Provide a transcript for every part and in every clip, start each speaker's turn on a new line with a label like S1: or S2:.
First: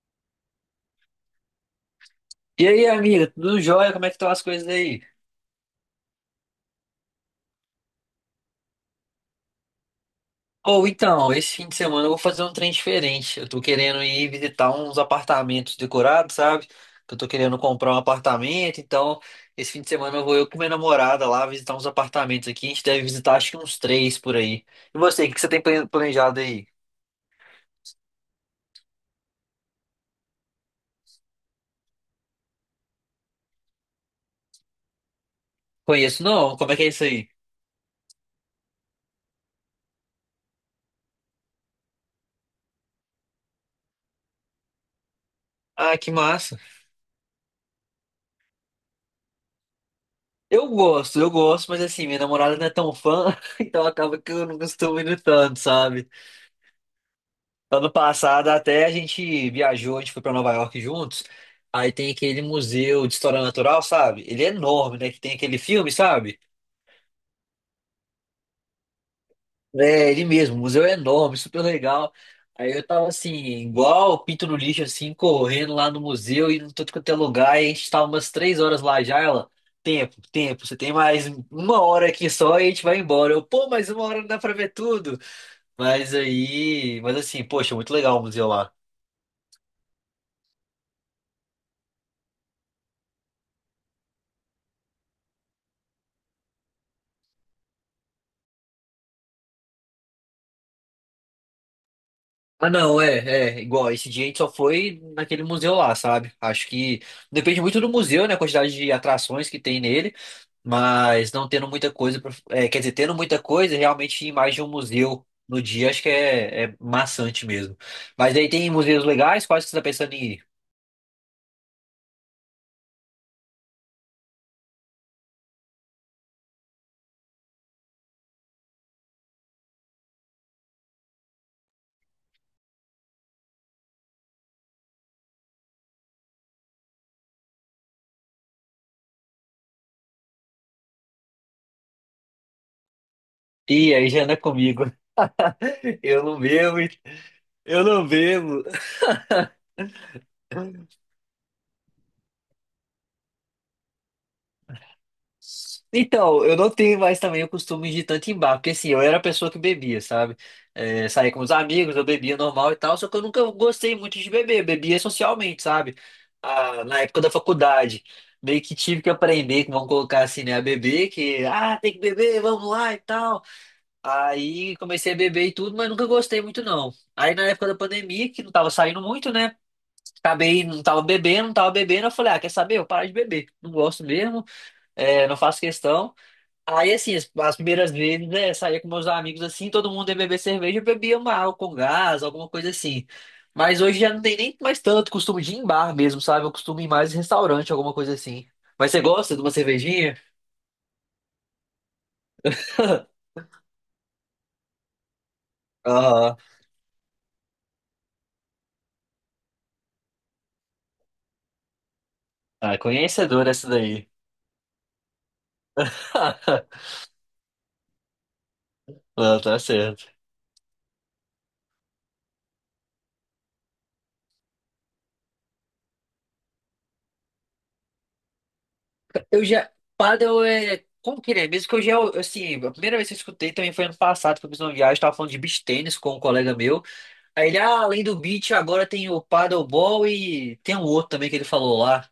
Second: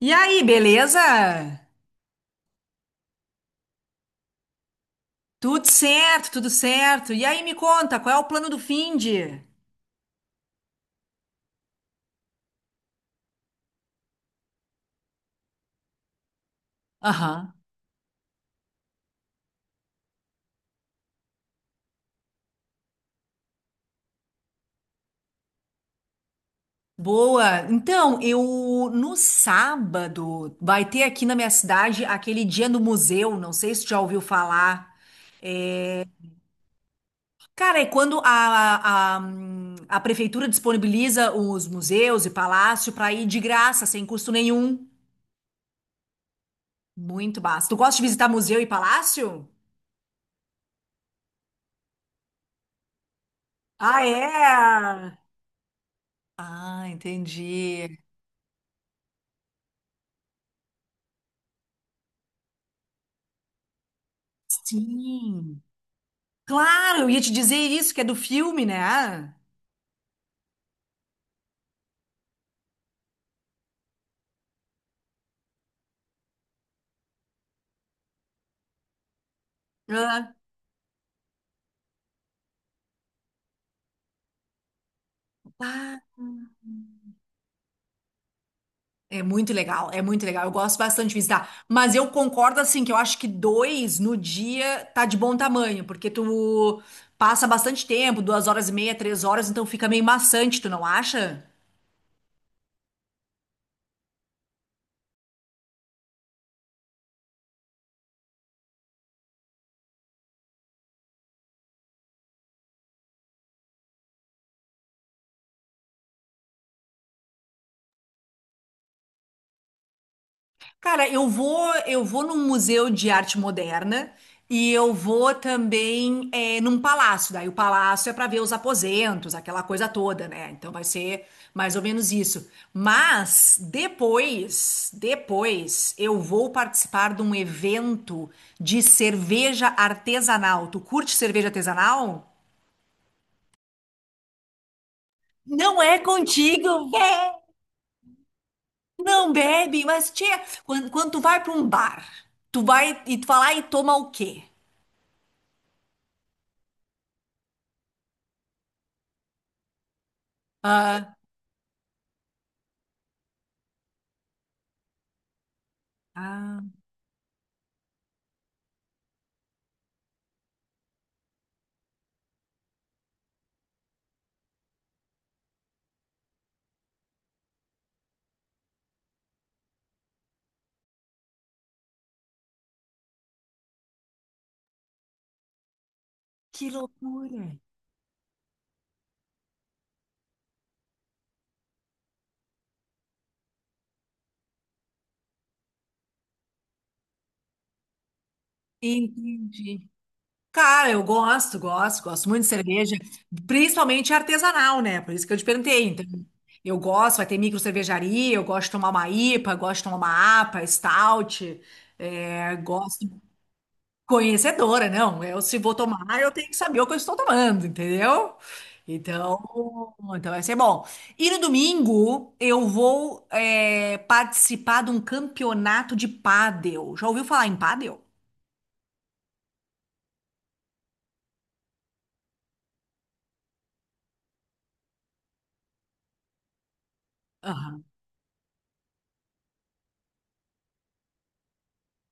S1: E aí, beleza?
S2: E aí, amiga, tudo jóia? Como é que estão as coisas aí?
S1: Tudo certo, tudo certo. E aí, me conta, qual é o plano do finde?
S2: Ou então, esse fim de semana eu vou fazer um trem diferente. Eu tô querendo ir visitar uns apartamentos decorados, sabe? Que eu tô
S1: Aham.
S2: querendo comprar um apartamento, então esse fim de semana eu com minha namorada lá visitar uns apartamentos aqui. A gente deve visitar acho que uns três por aí. E você, o que que você tem planejado aí?
S1: Boa. Então, eu no sábado vai ter aqui na minha cidade aquele dia no museu, não sei se tu já ouviu falar. É.
S2: Conheço não? Como é que é isso aí?
S1: Cara, é quando a prefeitura disponibiliza os museus e palácio para ir de graça, sem custo nenhum.
S2: Ah, que massa.
S1: Muito massa. Tu gosta de visitar museu e palácio?
S2: Eu gosto, mas assim, minha namorada não é tão fã, então
S1: Ah,
S2: acaba que eu não costumo
S1: é?
S2: ir tanto, sabe?
S1: Ah,
S2: Ano
S1: entendi.
S2: passado até a gente viajou, a gente foi para Nova York juntos. Aí tem aquele museu de história natural, sabe? Ele é enorme, né? Que tem aquele
S1: Sim.
S2: filme, sabe?
S1: Claro, eu ia te dizer isso, que é do filme, né?
S2: É, ele mesmo, o museu é enorme, super legal. Aí eu tava assim, igual pinto no lixo, assim, correndo lá no museu e não tô quanto é lugar. E a gente tava umas 3 horas lá já, ela. Tempo,
S1: Ah,
S2: tempo, você tem mais uma hora aqui só e a gente vai embora. Eu, pô, mais uma hora não dá pra ver tudo.
S1: ah,
S2: Mas aí, mas assim, poxa, muito legal o museu lá.
S1: é muito legal, é muito legal. Eu gosto bastante de visitar. Mas eu concordo, assim, que eu acho que dois no dia tá de bom tamanho, porque tu passa bastante tempo, duas horas e meia, 3 horas, então fica meio maçante, tu não acha?
S2: Ah, não, é, é, igual, esse dia a gente só foi naquele museu lá, sabe? Acho que depende muito do museu, né, a quantidade de atrações que tem nele, mas não tendo muita coisa, é, quer dizer, tendo muita coisa, realmente ir mais de um museu no dia, acho que é maçante mesmo. Mas aí tem museus legais, quais que você tá pensando em ir?
S1: Cara, eu vou num museu de arte moderna e eu vou também num palácio. Daí o palácio é para ver os aposentos, aquela coisa toda, né? Então vai ser mais ou menos isso. Mas depois eu vou participar de um evento de cerveja artesanal. Tu curte cerveja artesanal?
S2: Ih, aí já não é comigo.
S1: Não é
S2: Eu não bebo,
S1: contigo,
S2: hein?
S1: véi!
S2: Eu não bebo.
S1: Não bebe, mas tia, quando tu vai para um bar, tu vai e tu vai lá e toma o quê?
S2: Então, eu não tenho mais também o costume de tanto em bar, porque assim, eu era a pessoa que bebia, sabe? É,
S1: Ah,
S2: saía com os amigos, eu bebia normal e tal, só que eu nunca gostei muito de beber, eu bebia socialmente, sabe?
S1: ah,
S2: Ah, na época da faculdade, meio que tive que aprender, que vão colocar assim, né, a beber, que, ah, tem que beber, vamos lá e tal. Aí comecei a beber e tudo, mas nunca gostei muito não. Aí na época da pandemia, que não tava saindo muito, né? Acabei, não tava bebendo, não tava bebendo, eu falei, ah, quer saber? Eu paro de beber, não gosto mesmo, é, não faço questão.
S1: que
S2: Aí, assim, as,
S1: loucura.
S2: as primeiras vezes, é, saía com meus amigos assim, todo mundo ia beber cerveja, eu bebia uma água com gás, alguma coisa assim. Mas hoje já não tem nem mais tanto costume de ir em bar mesmo, sabe? Eu costumo ir mais em restaurante, alguma coisa assim. Mas você gosta de uma
S1: Entendi.
S2: cervejinha?
S1: Cara, eu gosto, gosto, gosto muito de cerveja, principalmente artesanal, né? Por isso que eu te perguntei. Então,
S2: Aham.
S1: eu gosto, vai ter micro cervejaria, eu gosto de tomar uma IPA, gosto de tomar uma APA, stout, é,
S2: Ah,
S1: gosto.
S2: conhecedor essa daí.
S1: Conhecedora, não. Eu, se vou tomar, eu tenho que saber o que eu estou tomando, entendeu?
S2: Não,
S1: Então,
S2: tá certo.
S1: então vai ser bom. E no domingo eu vou participar de um campeonato de pádel. Já ouviu falar em pádel?
S2: Eu já. Paddle é. Como que ele é? Mesmo que eu já. Assim, a primeira vez que eu escutei também foi ano passado, que eu fiz uma viagem, tava falando de beach tênis com um colega meu. Aí ele, ah,
S1: Aham.
S2: além do beach, agora tem o paddleball e tem um outro também que ele falou lá.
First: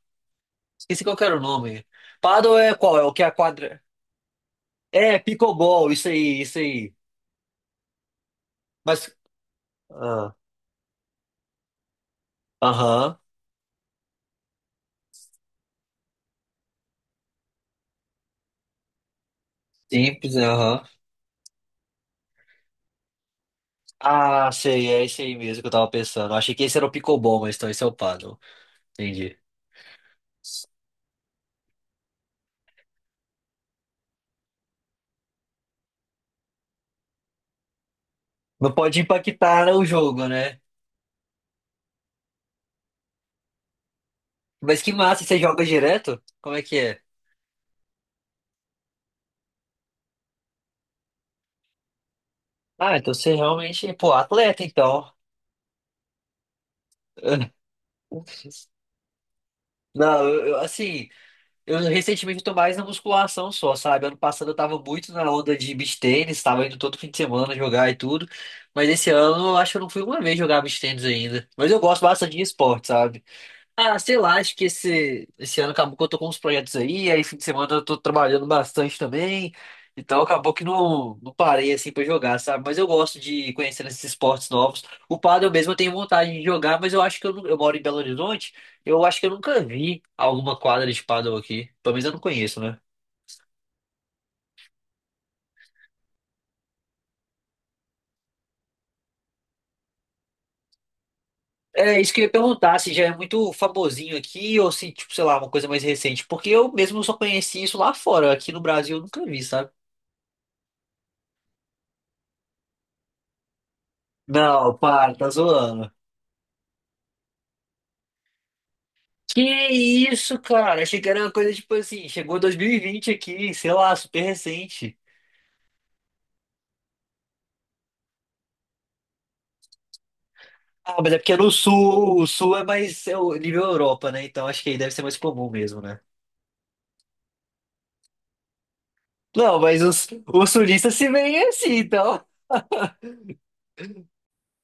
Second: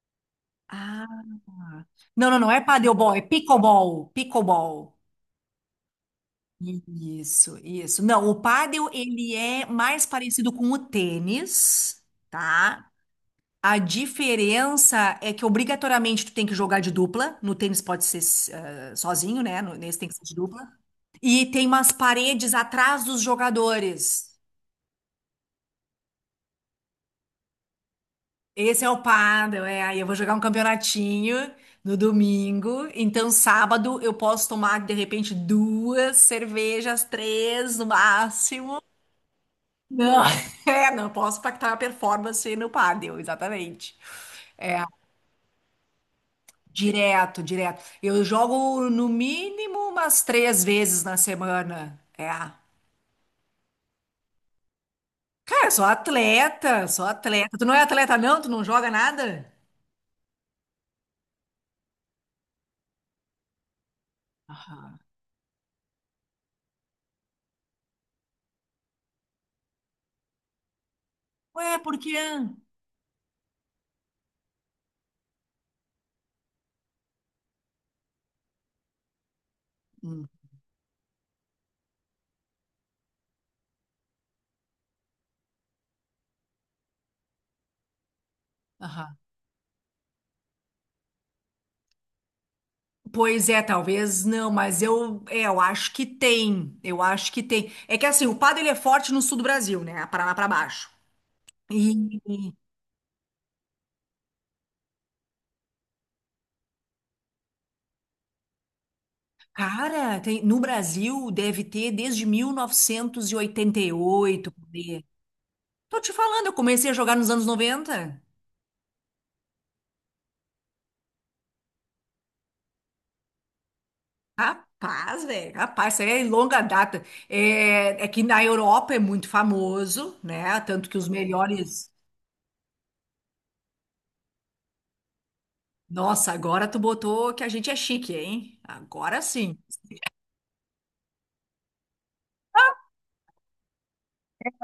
S2: Esqueci qual que
S1: Ah.
S2: era o nome.
S1: Não, não, não
S2: Paddle
S1: é
S2: é qual? É o
S1: padelbol, é
S2: que é a quadra?
S1: pickleball, pickleball.
S2: É, pickleball, isso aí, isso aí.
S1: Isso, isso. Não, o pádel
S2: Mas,
S1: ele é mais
S2: ah,
S1: parecido com o tênis, tá?
S2: aham,
S1: A diferença é que obrigatoriamente tu tem que jogar de dupla. No tênis pode ser sozinho, né? Nesse tem que ser
S2: simples,
S1: de
S2: né,
S1: dupla.
S2: aham.
S1: E tem umas paredes atrás dos jogadores.
S2: Ah, sei, é isso aí mesmo que eu tava pensando. Eu achei que esse era o pickleball, mas então esse é o paddle.
S1: Esse é o
S2: Entendi.
S1: pádel, é. Aí eu vou jogar um campeonatinho no domingo. Então, sábado eu posso tomar, de repente, duas cervejas, três no
S2: Não
S1: máximo.
S2: pode impactar o
S1: Não,
S2: jogo, né?
S1: é, não posso impactar a performance no pádel, exatamente.
S2: Mas que massa, você joga direto? Como é que é?
S1: Direto, direto. Eu jogo no mínimo umas três vezes na semana. É.
S2: Ah, então você realmente, pô, atleta, então.
S1: Cara, sou atleta, sou atleta. Tu não é atleta, não? Tu não joga nada?
S2: Não, assim, eu recentemente tô mais na musculação só, sabe? Ano passado eu tava
S1: Aham.
S2: muito na onda de beach tênis, tava indo todo fim de semana jogar e tudo. Mas esse ano eu acho que eu não fui uma vez jogar beach tênis ainda.
S1: Ué,
S2: Mas eu
S1: por
S2: gosto
S1: quê?
S2: bastante de esporte, sabe? Ah, sei lá, acho que esse ano acabou que eu tô com uns projetos aí, fim de semana eu tô trabalhando bastante também, então
S1: Hum,
S2: acabou que não, não parei assim pra jogar, sabe? Mas eu gosto de conhecer esses esportes novos. O pádel mesmo eu tenho vontade de jogar, mas eu acho que eu moro em Belo Horizonte, eu
S1: aham.
S2: acho que eu nunca vi alguma quadra de pádel aqui, pelo menos eu não conheço, né?
S1: Pois é, talvez não, mas eu acho que tem. Eu acho que tem. É que assim, o pádel ele é forte no sul do Brasil, né? Paraná pra baixo.
S2: É, isso
S1: E,
S2: que eu ia
S1: e,
S2: perguntar, se já é muito famosinho aqui ou se, tipo, sei lá, uma coisa mais recente, porque eu mesmo só conheci isso lá fora, aqui no Brasil eu nunca vi, sabe?
S1: cara, no Brasil deve ter desde 1988, por
S2: Não,
S1: aí.
S2: para, tá zoando.
S1: Tô te falando, eu comecei a jogar nos anos 90.
S2: Que isso, cara? Achei que era uma coisa tipo assim, chegou 2020 aqui, sei lá, super recente.
S1: Rapaz, velho, rapaz, isso aí é longa data. É que na Europa é muito famoso, né? Tanto que
S2: Ah,
S1: os
S2: mas é porque é no
S1: melhores.
S2: sul, o sul é mais é o nível Europa, né? Então acho que aí deve ser mais comum mesmo, né?
S1: Nossa, agora tu botou que a gente é chique, hein? Agora sim.
S2: Não, mas os sulistas se veem assim, então.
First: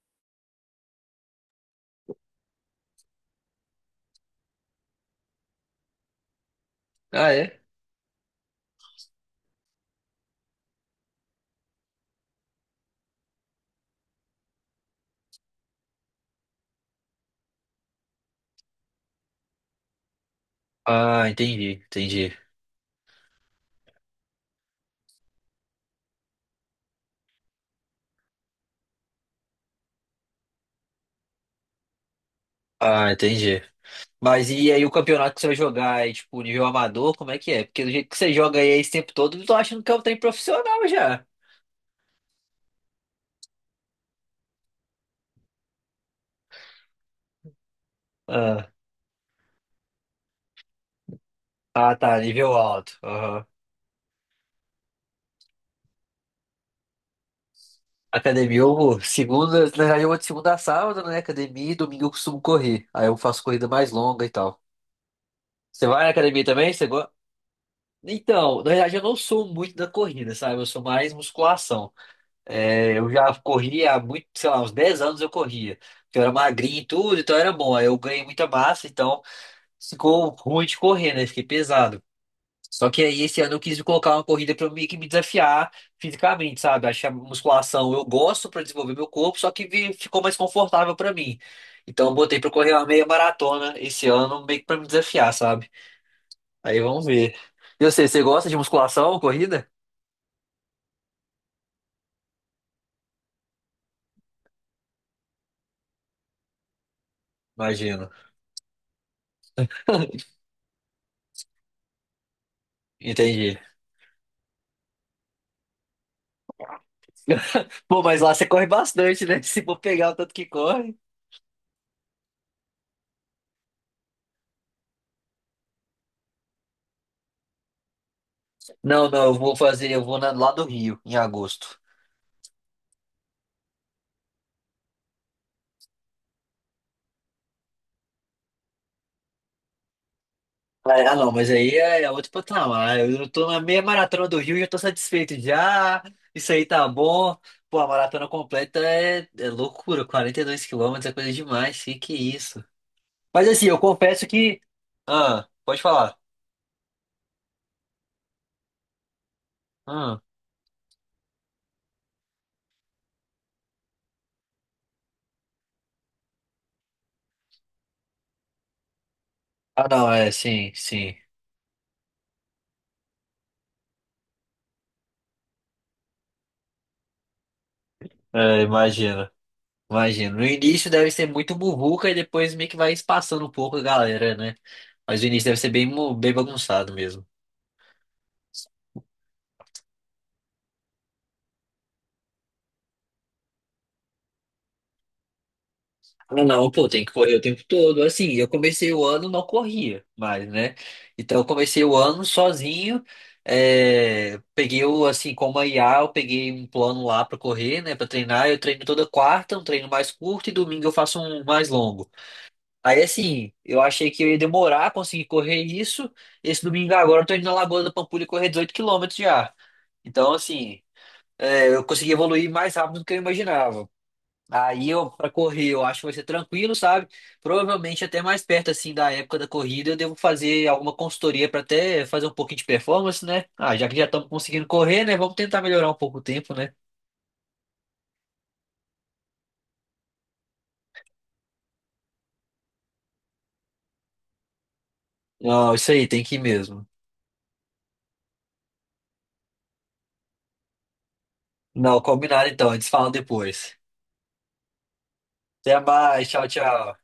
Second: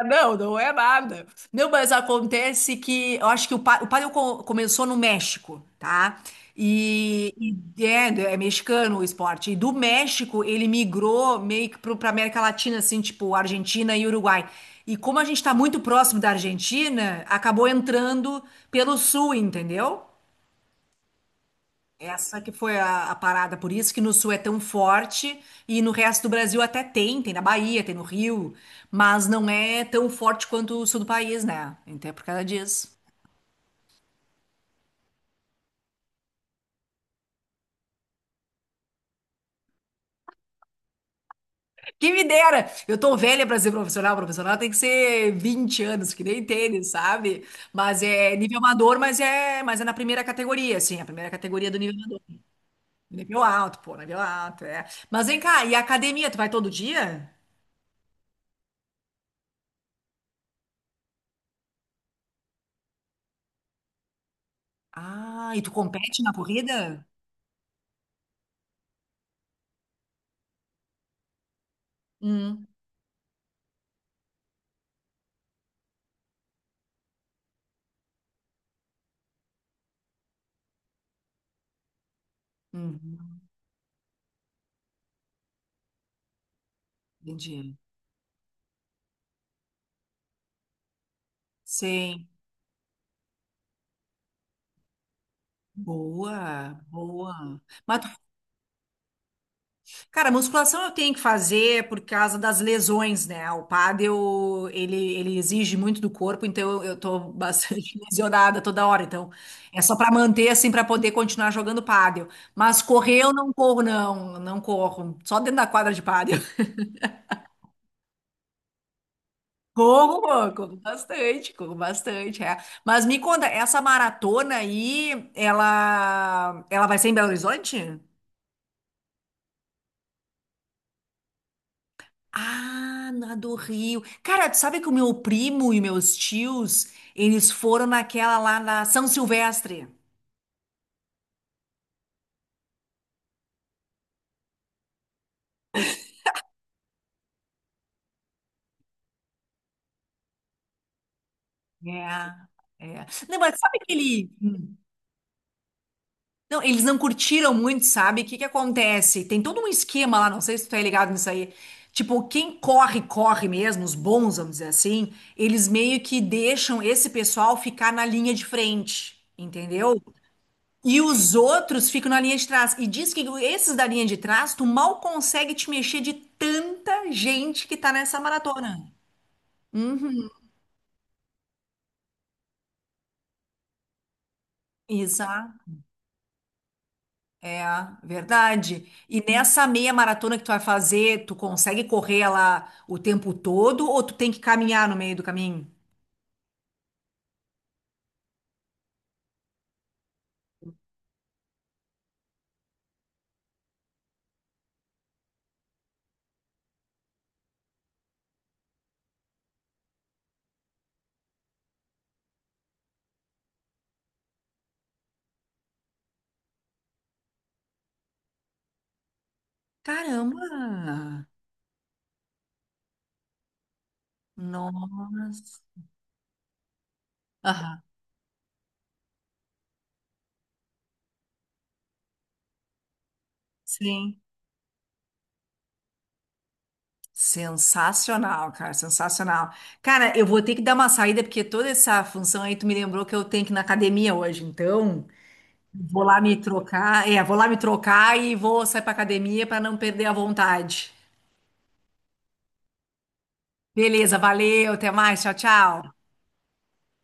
S1: Não, não é nada. Não, mas acontece que eu acho que o paddle começou no México, tá?
S2: Ah,
S1: E,
S2: é?
S1: e é mexicano o esporte. E do México ele migrou meio que pra América Latina, assim, tipo Argentina e Uruguai. E como a gente tá muito próximo da Argentina, acabou entrando pelo sul, entendeu?
S2: Ah, entendi, entendi.
S1: Essa que foi a parada, por isso que no sul é tão forte e no resto do Brasil até tem, tem na Bahia, tem no Rio, mas não é tão forte quanto o sul do país, né? Então é por causa disso.
S2: Ah, entendi. Mas e aí o campeonato que você vai jogar é tipo nível amador, como é que é? Porque do jeito que você joga aí esse tempo todo, eu tô achando que é um trem profissional já.
S1: Que me dera! Eu tô velha pra ser profissional, profissional tem que ser 20 anos, que nem tênis, sabe? Mas é nível
S2: Ah,
S1: amador, mas é na primeira categoria, assim, a primeira categoria do nível
S2: ah, tá,
S1: amador.
S2: nível alto.
S1: Nível alto, pô, nível alto, é. Mas vem cá, e a academia, tu vai todo dia?
S2: Academia, eu vou. Segunda, na verdade, eu vou de segunda a sábado, né? Academia e domingo eu costumo correr. Aí eu faço corrida mais longa e tal.
S1: Ah, e tu
S2: Você vai na
S1: compete na
S2: academia também? Você
S1: corrida?
S2: gosta? Então, na verdade, eu não sou muito da corrida, sabe? Eu sou mais musculação.
S1: Hum.
S2: É, eu já corri há muito, sei lá, uns 10 anos eu corria. Porque eu era magrinho e tudo, então era bom. Aí eu ganhei muita massa, então ficou ruim de correr, né? Fiquei pesado. Só que aí
S1: Uhum.
S2: esse ano eu quis colocar uma corrida para eu meio que me desafiar fisicamente, sabe? Achei a
S1: Entendi.
S2: musculação, eu gosto para desenvolver meu corpo, só que ficou mais confortável para mim. Então eu
S1: Sim.
S2: botei para correr uma meia maratona esse ano, meio que para me desafiar, sabe?
S1: Boa,
S2: Aí vamos ver.
S1: boa.
S2: E
S1: Mas,
S2: você gosta de musculação, corrida?
S1: cara, musculação eu tenho que fazer por causa das lesões, né? O pádel, ele exige muito do corpo, então eu tô bastante
S2: Imagino.
S1: lesionada toda hora. Então, é só pra manter, assim, pra poder continuar jogando pádel. Mas correr eu não
S2: Entendi.
S1: corro, não. Não corro. Só dentro da quadra de pádel.
S2: Pô, mas lá você corre bastante, né? Se for pegar o
S1: Corro,
S2: tanto que
S1: pô,
S2: corre.
S1: corro bastante, é. Mas me conta, essa maratona aí, ela vai ser em Belo Horizonte?
S2: Não, não, eu vou lá do Rio, em agosto.
S1: Ah, na do Rio. Cara, tu sabe que o meu primo e meus tios, eles foram naquela lá na São Silvestre.
S2: Ah, ah, não, mas aí é outro patamar. Eu tô na meia maratona do Rio e já tô satisfeito já. Isso aí tá bom. Pô, a maratona completa é loucura. 42 quilômetros é coisa demais. Que é isso?
S1: É, é. Não,
S2: Mas
S1: mas
S2: assim,
S1: sabe
S2: eu
S1: que
S2: confesso
S1: ele...
S2: que.
S1: Hum.
S2: Ah, pode falar.
S1: Não, eles não curtiram muito, sabe? O que que acontece? Tem todo um esquema
S2: Ah,
S1: lá, não sei se tu tá ligado nisso aí. Tipo, quem corre, corre mesmo, os bons, vamos dizer assim, eles meio que deixam esse pessoal ficar na linha de frente,
S2: ah
S1: entendeu?
S2: não, é, sim,
S1: E
S2: sim.
S1: os outros ficam na linha de trás. E diz que esses da linha de trás, tu mal consegue te mexer de tanta gente que tá nessa
S2: É,
S1: maratona.
S2: imagina.
S1: Uhum,
S2: Imagina. No início deve ser muito muvuca e depois meio que vai espaçando um pouco a galera, né? Mas o início
S1: exato.
S2: deve ser bem bagunçado mesmo.
S1: É, verdade. E nessa meia maratona que tu vai fazer, tu consegue correr lá o tempo todo ou tu tem que caminhar no meio do caminho?
S2: Ah, não, pô, tem que correr o tempo todo. Assim, eu comecei o ano, não corria mais, né? Então, eu comecei o ano sozinho. É, peguei o, assim, como a IA, eu peguei um plano lá pra correr, né? Pra treinar. Eu treino toda quarta, um treino mais curto, e domingo eu faço um mais longo. Aí, assim, eu achei que eu ia demorar a conseguir correr isso. Esse domingo agora eu tô indo na Lagoa da Pampulha correr 18 quilômetros já. Então, assim,
S1: Caramba!
S2: é, eu consegui evoluir mais rápido do que eu imaginava. Aí eu, pra
S1: Nossa.
S2: correr, eu acho que vai ser tranquilo, sabe?
S1: Aham,
S2: Provavelmente até mais perto, assim, da época da corrida, eu devo fazer alguma consultoria pra até fazer um pouquinho de performance, né? Ah, já que já
S1: sim.
S2: estamos conseguindo correr, né? Vamos tentar melhorar um pouco o tempo, né?
S1: Sensacional. Cara, eu vou ter que dar uma saída porque toda essa função aí tu me lembrou que eu tenho que ir na academia hoje, então
S2: Não, isso
S1: vou
S2: aí,
S1: lá
S2: tem
S1: me
S2: que ir mesmo.
S1: trocar, é, vou lá me trocar e vou sair pra academia para não perder a vontade.
S2: Não, combinado então, a gente se fala depois.
S1: Beleza, valeu, até mais, tchau,
S2: Até
S1: tchau.
S2: mais, tchau, tchau.